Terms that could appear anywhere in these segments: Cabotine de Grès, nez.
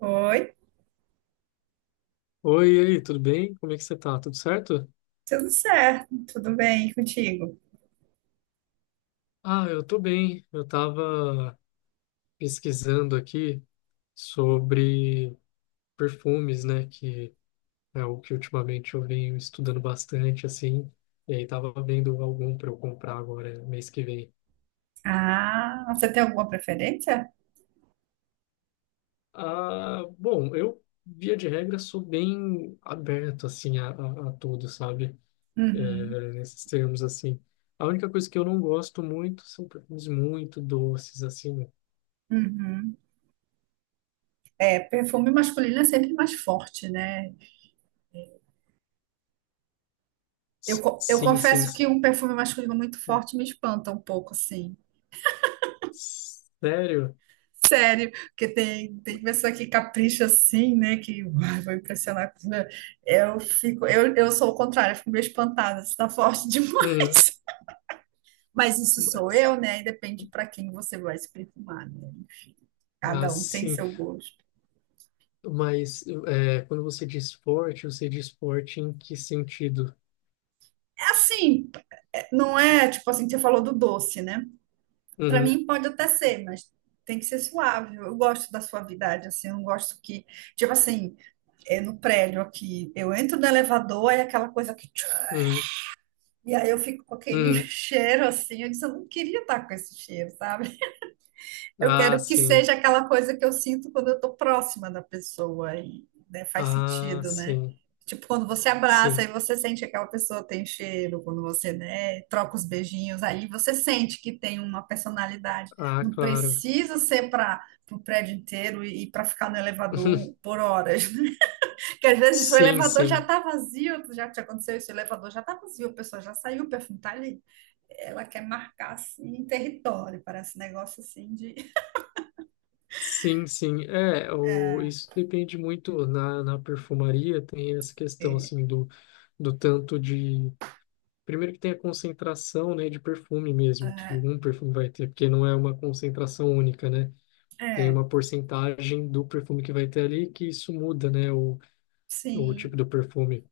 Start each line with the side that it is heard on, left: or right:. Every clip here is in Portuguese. right: Oi,
left: Oi, e aí, tudo bem? Como é que você tá? Tudo certo?
right: tudo certo? Tudo bem contigo?
left: Ah, eu tô bem. Eu tava pesquisando aqui sobre perfumes, né? Que é o que ultimamente eu venho estudando bastante, assim. E aí tava vendo algum para eu comprar agora, mês que vem.
right: Ah, você tem alguma preferência?
left: Ah, bom, eu, via de regra, sou bem aberto, assim, a tudo, sabe?
right: Uhum,
left: É, nesses termos, assim. A única coisa que eu não gosto muito são perfumes muito doces, assim.
right: uhum. É, perfume masculino é sempre mais forte, né? Eu
left: Sim, sim,
right: confesso
left: sim.
right: que um perfume masculino muito forte me espanta um pouco, assim.
left: Sério?
right: Sério, porque tem pessoa que capricha assim, né? Que uai, vou impressionar. Eu fico, eu sou o contrário, eu fico meio espantada, se tá forte demais.
left: Uhum.
right: Mas isso sou
left: Mas,
right: eu, né? E depende para quem você vai se perfumar, né?
left: ah,
right: Cada um tem
left: sim.
right: seu gosto.
left: Mas é, quando você diz esporte em que sentido?
right: É assim, é, não é tipo assim, você falou do doce, né? Para
left: Uhum,
right: mim pode até ser, mas tem que ser suave. Eu gosto da suavidade, assim, eu não gosto que, tipo assim, é no prédio aqui, eu entro no elevador, é aquela coisa que. Tchum,
left: uhum,
right: e aí eu fico com aquele
left: uhum.
right: cheiro assim, eu disse, eu não queria estar com esse cheiro, sabe? Eu
left: Ah,
right: quero que
left: sim.
right: seja aquela coisa que eu sinto quando eu tô próxima da pessoa e, né, faz
left: Ah,
right: sentido, né?
left: sim.
right: Tipo, quando você abraça e
left: Sim.
right: você sente que aquela pessoa tem cheiro, quando você, né, troca os beijinhos, aí você sente que tem uma personalidade.
left: Ah,
right: Não
left: claro.
right: precisa ser para o prédio inteiro e, para ficar no elevador por horas. Que às vezes o
left: Sim,
right: elevador já
left: sim.
right: tá vazio, já te aconteceu isso, o elevador já tá vazio, a pessoa já saiu, o perfume tá ali. Ela quer marcar, assim, um território, parece um negócio assim de...
left: Sim, sim. É, o, isso depende muito na perfumaria, tem essa questão assim do, do tanto de Primeiro que tem a concentração, né, de perfume mesmo, que um perfume vai ter, porque não é uma concentração única, né? Tem
right: É,
left: uma porcentagem do perfume que vai ter ali, que isso muda, né, o tipo
right: sim.
left: do perfume.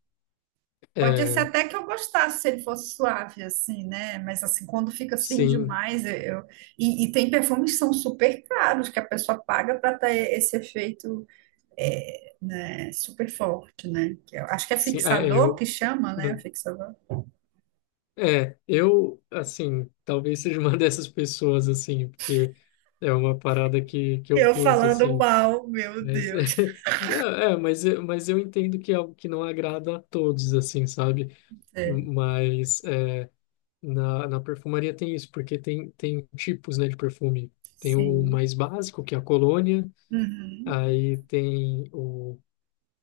right: Pode ser
left: É,
right: até que eu gostasse se ele fosse suave, assim, né? Mas assim, quando fica assim
left: sim,
right: demais, eu... eu- E, e tem perfumes que são super caros, que a pessoa paga para ter esse efeito, é, né, super forte, né? Que eu acho que é
left: sim, é, é,
right: fixador
left: eu,
right: que chama, né? Fixador.
left: é, eu, assim, talvez seja uma dessas pessoas, assim, porque é uma parada que eu
right: Eu
left: curto,
right: falando
left: assim,
right: mal, meu
left: mas,
right: Deus.
left: é, mas, mas eu entendo que é algo que não agrada a todos, assim, sabe?
right: É,
left: Mas, é, Na perfumaria tem isso, porque tem, tem tipos, né, de perfume. Tem o
right: sim.
left: mais básico, que é a colônia,
right: Uhum.
left: aí tem o...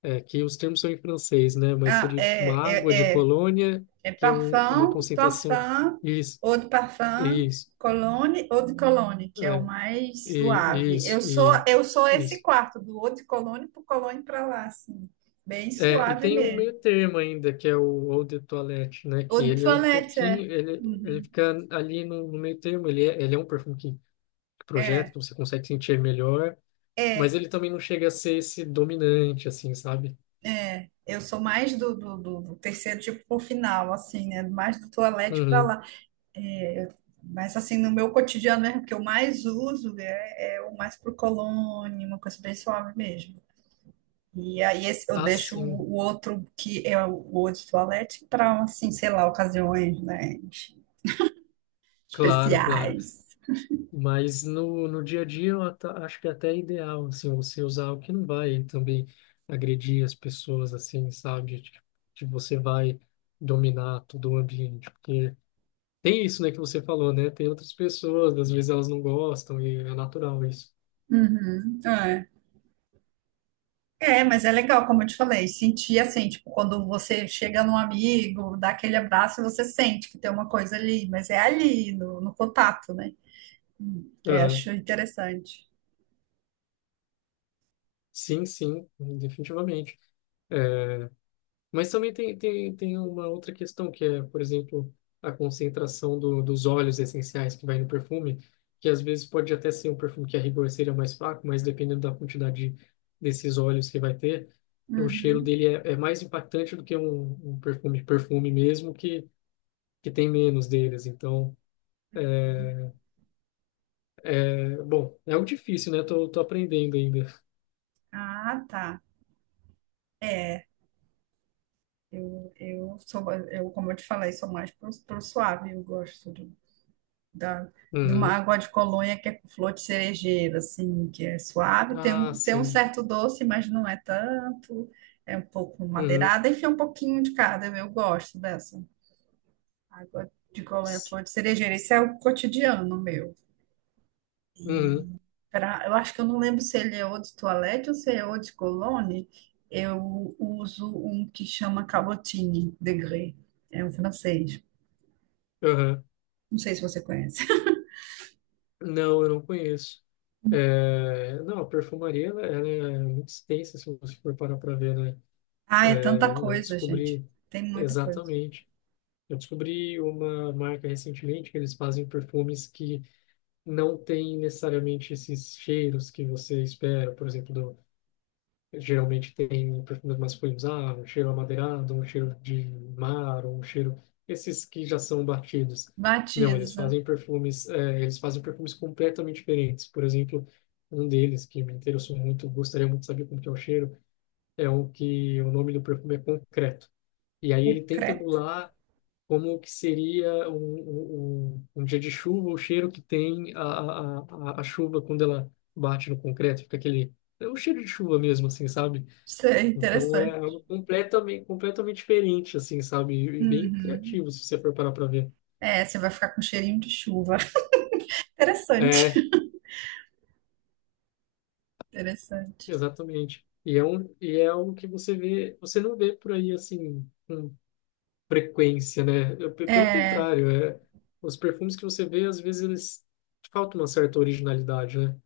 left: É, que os termos são em francês, né, mas
right: Ah,
left: seria tipo uma
right: é,
left: água de
right: é, é.
left: colônia,
right: É
left: que é uma
right: parfum,
left: concentração.
right: parfum,
left: Isso,
right: eau de parfum,
left: isso,
right: cologne, eau de cologne, que é o
left: é,
right: mais
left: e,
right: suave. Eu
left: isso,
right: sou
left: e,
right: eu sou esse
left: isso.
right: quarto, do eau de cologne pro cologne para lá, assim. Bem
left: É, e
right: suave
left: tem um
right: mesmo.
left: meio termo ainda, que é o eau de toilette, né,
right: Eau
left: que
right: de
left: ele é um
right: toilette, é.
left: pouquinho, ele
right: Uhum.
left: fica ali no, no meio termo, ele é um perfume que projeta, que
right: É,
left: você consegue sentir melhor. Mas
right: é,
left: ele também não chega a ser esse dominante, assim, sabe?
right: é. Eu sou mais do terceiro tipo pro final, assim, né? Mais do toilette para
left: Uhum.
right: lá. É, mas assim, no meu cotidiano mesmo, que eu mais uso é, é o mais pro cologne, uma coisa bem suave mesmo. E aí esse, eu
left: Ah,
right: deixo
left: sim.
right: o outro, que é o Eau de Toilette, para, assim, sei lá, ocasiões, né,
left: Claro, claro.
right: especiais.
left: Mas no, no dia a dia eu acho que é até ideal, assim, você usar o que não vai também agredir as pessoas, assim, sabe? De você vai dominar todo o ambiente. Porque tem isso, né, que você falou, né? Tem outras pessoas, às vezes elas não gostam e é natural isso.
right: Uhum, é. É, mas é legal, como eu te falei, sentir assim, tipo, quando você chega num amigo, dá aquele abraço, você sente que tem uma coisa ali, mas é ali, no, no contato, né? É,
left: Uhum.
right: acho interessante.
left: Sim, sim, definitivamente. É, mas também tem, tem, tem uma outra questão, que é, por exemplo, a concentração do, dos óleos essenciais que vai no perfume, que às vezes pode até ser um perfume que a rigor seria mais fraco, mas dependendo da quantidade desses óleos que vai ter, o cheiro
right: Uhum,
left: dele é, é mais impactante do que um perfume mesmo, que tem menos deles. Então,
right: uhum.
left: é, bom, é algo difícil, né? Tô, tô aprendendo ainda.
right: Ah, tá. É, eu sou, eu, como eu te falei, sou mais pro, pro suave, eu gosto do da, de uma
left: Uhum.
right: água de colônia que é com flor de cerejeira, assim, que é suave,
left: Ah,
right: tem um
left: sim.
right: certo doce, mas não é tanto, é um pouco
left: Uhum.
right: madeirada, enfim, um pouquinho de cada, eu gosto dessa água de colônia, flor de cerejeira, isso é o cotidiano meu.
left: Uhum.
right: Pra, eu acho que eu não lembro se ele é ou de toalete ou se é ou de colônia, eu uso um que chama Cabotine de Grès, é um francês,
left: Uhum.
right: não sei se você conhece.
left: Não, eu não conheço. É, não, a perfumaria ela, ela é muito extensa, se você for parar para ver, né?
right: Ah, é tanta
left: É, eu
right: coisa, gente,
left: descobri
right: tem muita coisa.
left: exatamente. Eu descobri uma marca recentemente que eles fazem perfumes que não têm necessariamente esses cheiros que você espera, por exemplo, geralmente tem perfumes masculinos, ah, um cheiro amadeirado, um cheiro de mar, um cheiro... Esses que já são batidos. Não, eles
right: Batiza.
left: fazem perfumes, eles fazem perfumes completamente diferentes. Por exemplo, um deles que me interessou muito, gostaria muito de saber como que é o cheiro, é o que o nome do perfume é Concreto. E aí ele tenta
right: Creto.
left: emular como que seria um um dia de chuva, o cheiro que tem a chuva quando ela bate no concreto, fica aquele... É um cheiro de chuva mesmo, assim, sabe?
right: Sei,
left: Então é
right: interessante.
left: algo completamente diferente, assim, sabe? E bem
right: Uhum.
left: criativo, se você for parar para ver.
right: É, você vai ficar com cheirinho de chuva. Interessante.
left: É,
right: Interessante.
left: exatamente. E é um, e é algo que você vê, você não vê por aí, assim, com frequência, né? Eu, pelo
right: É,
left: contrário, é, os perfumes que você vê, às vezes, eles faltam uma certa originalidade, né?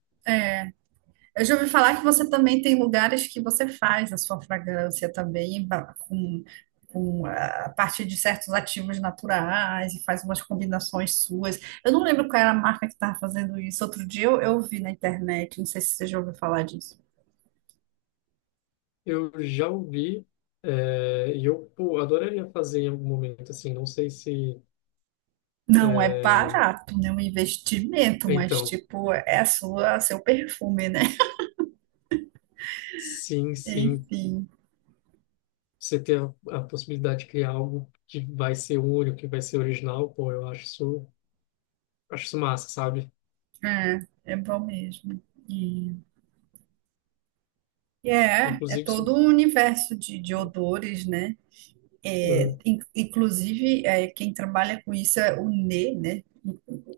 right: eu já ouvi falar que você também tem lugares que você faz a sua fragrância também, com a partir de certos ativos naturais e faz umas combinações suas. Eu não lembro qual era a marca que estava fazendo isso. Outro dia eu vi na internet, não sei se você já ouviu falar disso.
left: Eu já ouvi, é, e eu, pô, adoraria fazer em algum momento, assim, não sei se...
right: Não é
left: é,
right: barato, né? Um investimento, mas
left: então,
right: tipo, é a sua, seu perfume, né?
left: sim, sim.
right: Enfim,
left: Você ter a possibilidade de criar algo que vai ser único, que vai ser original, pô, acho isso massa, sabe?
right: é, é bom mesmo. E, e é, é
left: Inclusive, se...
right: todo um universo de odores, né? É,
left: Hum,
right: inclusive, é, quem trabalha com isso é o nez, né?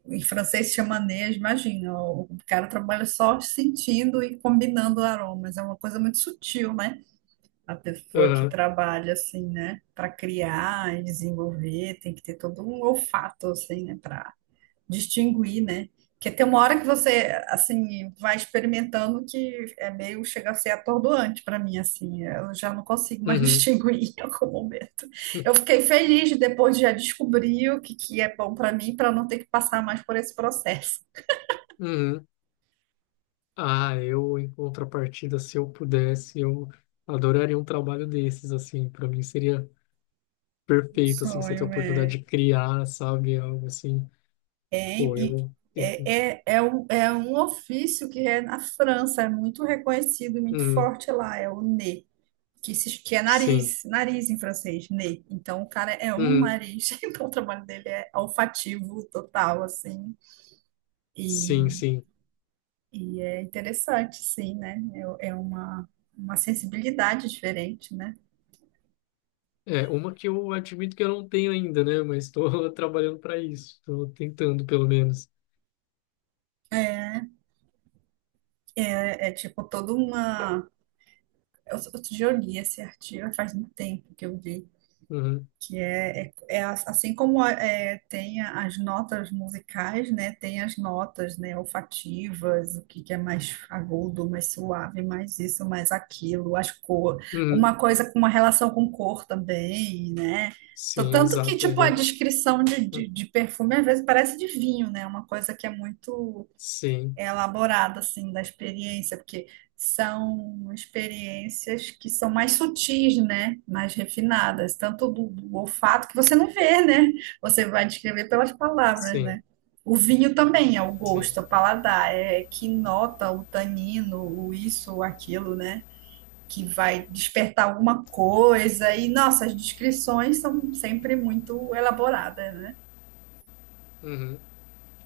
right: Em francês se chama nez, imagina, o cara trabalha só sentindo e combinando aromas, é uma coisa muito sutil, né? A pessoa que
left: aham,
right: trabalha assim, né, para criar e desenvolver, tem que ter todo um olfato assim, né, para distinguir, né? Porque tem uma hora que você, assim, vai experimentando que é meio, chega a ser atordoante para mim, assim. Eu já não consigo mais
left: uhum,
right: distinguir em algum momento. Eu fiquei feliz depois de já descobrir o que, que é bom para mim, para não ter que passar mais por esse processo.
left: uhum. Ah, eu, em contrapartida, se eu pudesse, eu adoraria um trabalho desses, assim, para mim seria perfeito, assim, você ter a
right: Sonho,
left: oportunidade
right: é.
left: de criar, sabe, algo assim,
right: É,
left: pô,
right: e-
left: eu.
right: é, é, é um ofício que é na França, é muito reconhecido, muito
left: Uhum,
right: forte lá, é o NE. Que, que é
left: sim,
right: nariz, nariz em francês, nez. Então, o cara é um
left: uhum,
right: nariz, então o trabalho dele é olfativo total, assim. E,
left: sim, sim.
right: e é interessante, sim, né? É, é uma sensibilidade diferente, né?
left: É, uma que eu admito que eu não tenho ainda, né? Mas estou trabalhando para isso. Estou tentando, pelo menos.
right: É é tipo toda uma. Outro dia eu li esse artigo, faz muito tempo que eu li
left: Uhum.
right: que é, é, é assim como é, tem as notas musicais, né? Tem as notas, né, olfativas, o que, que é mais agudo, mais suave, mais isso, mais aquilo, as cor,
left: Uhum.
right: uma coisa com uma relação com cor também, né?
left: Sim,
right: Tanto que,
left: exato. É
right: tipo, a
left: igual você.
right: descrição
left: Uhum.
right: de perfume às vezes parece de vinho, né? Uma coisa que é muito
left: Sim,
right: elaborada assim da experiência, porque são experiências que são mais sutis, né? Mais refinadas, tanto do, do olfato que você não vê, né? Você vai descrever pelas palavras,
left: sim,
right: né? O vinho também é o
left: sim.
right: gosto, o paladar, é que nota o tanino, o isso, o aquilo, né? Que vai despertar alguma coisa. E, nossa, as descrições são sempre muito elaboradas, né?
left: Uhum.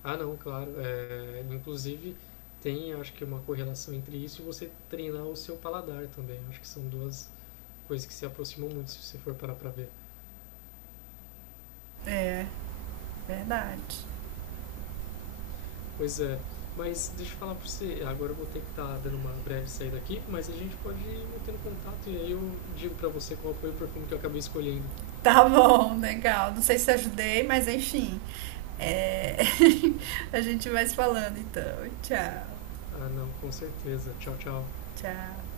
left: Ah, não, claro. É, inclusive, tem, acho que, uma correlação entre isso e você treinar o seu paladar também. Acho que são duas coisas que se aproximam muito, se você for parar para ver.
right: Verdade.
left: Pois é. Mas deixa eu falar pra você, agora eu vou ter que estar dando uma breve saída aqui, mas a gente pode ir mantendo contato e aí eu digo para você qual foi o perfume que eu acabei escolhendo.
right: Tá bom, legal. Não sei se ajudei, mas enfim. É, a gente vai se falando então. Tchau,
left: Ah, não, com certeza. Tchau, tchau.
right: tchau.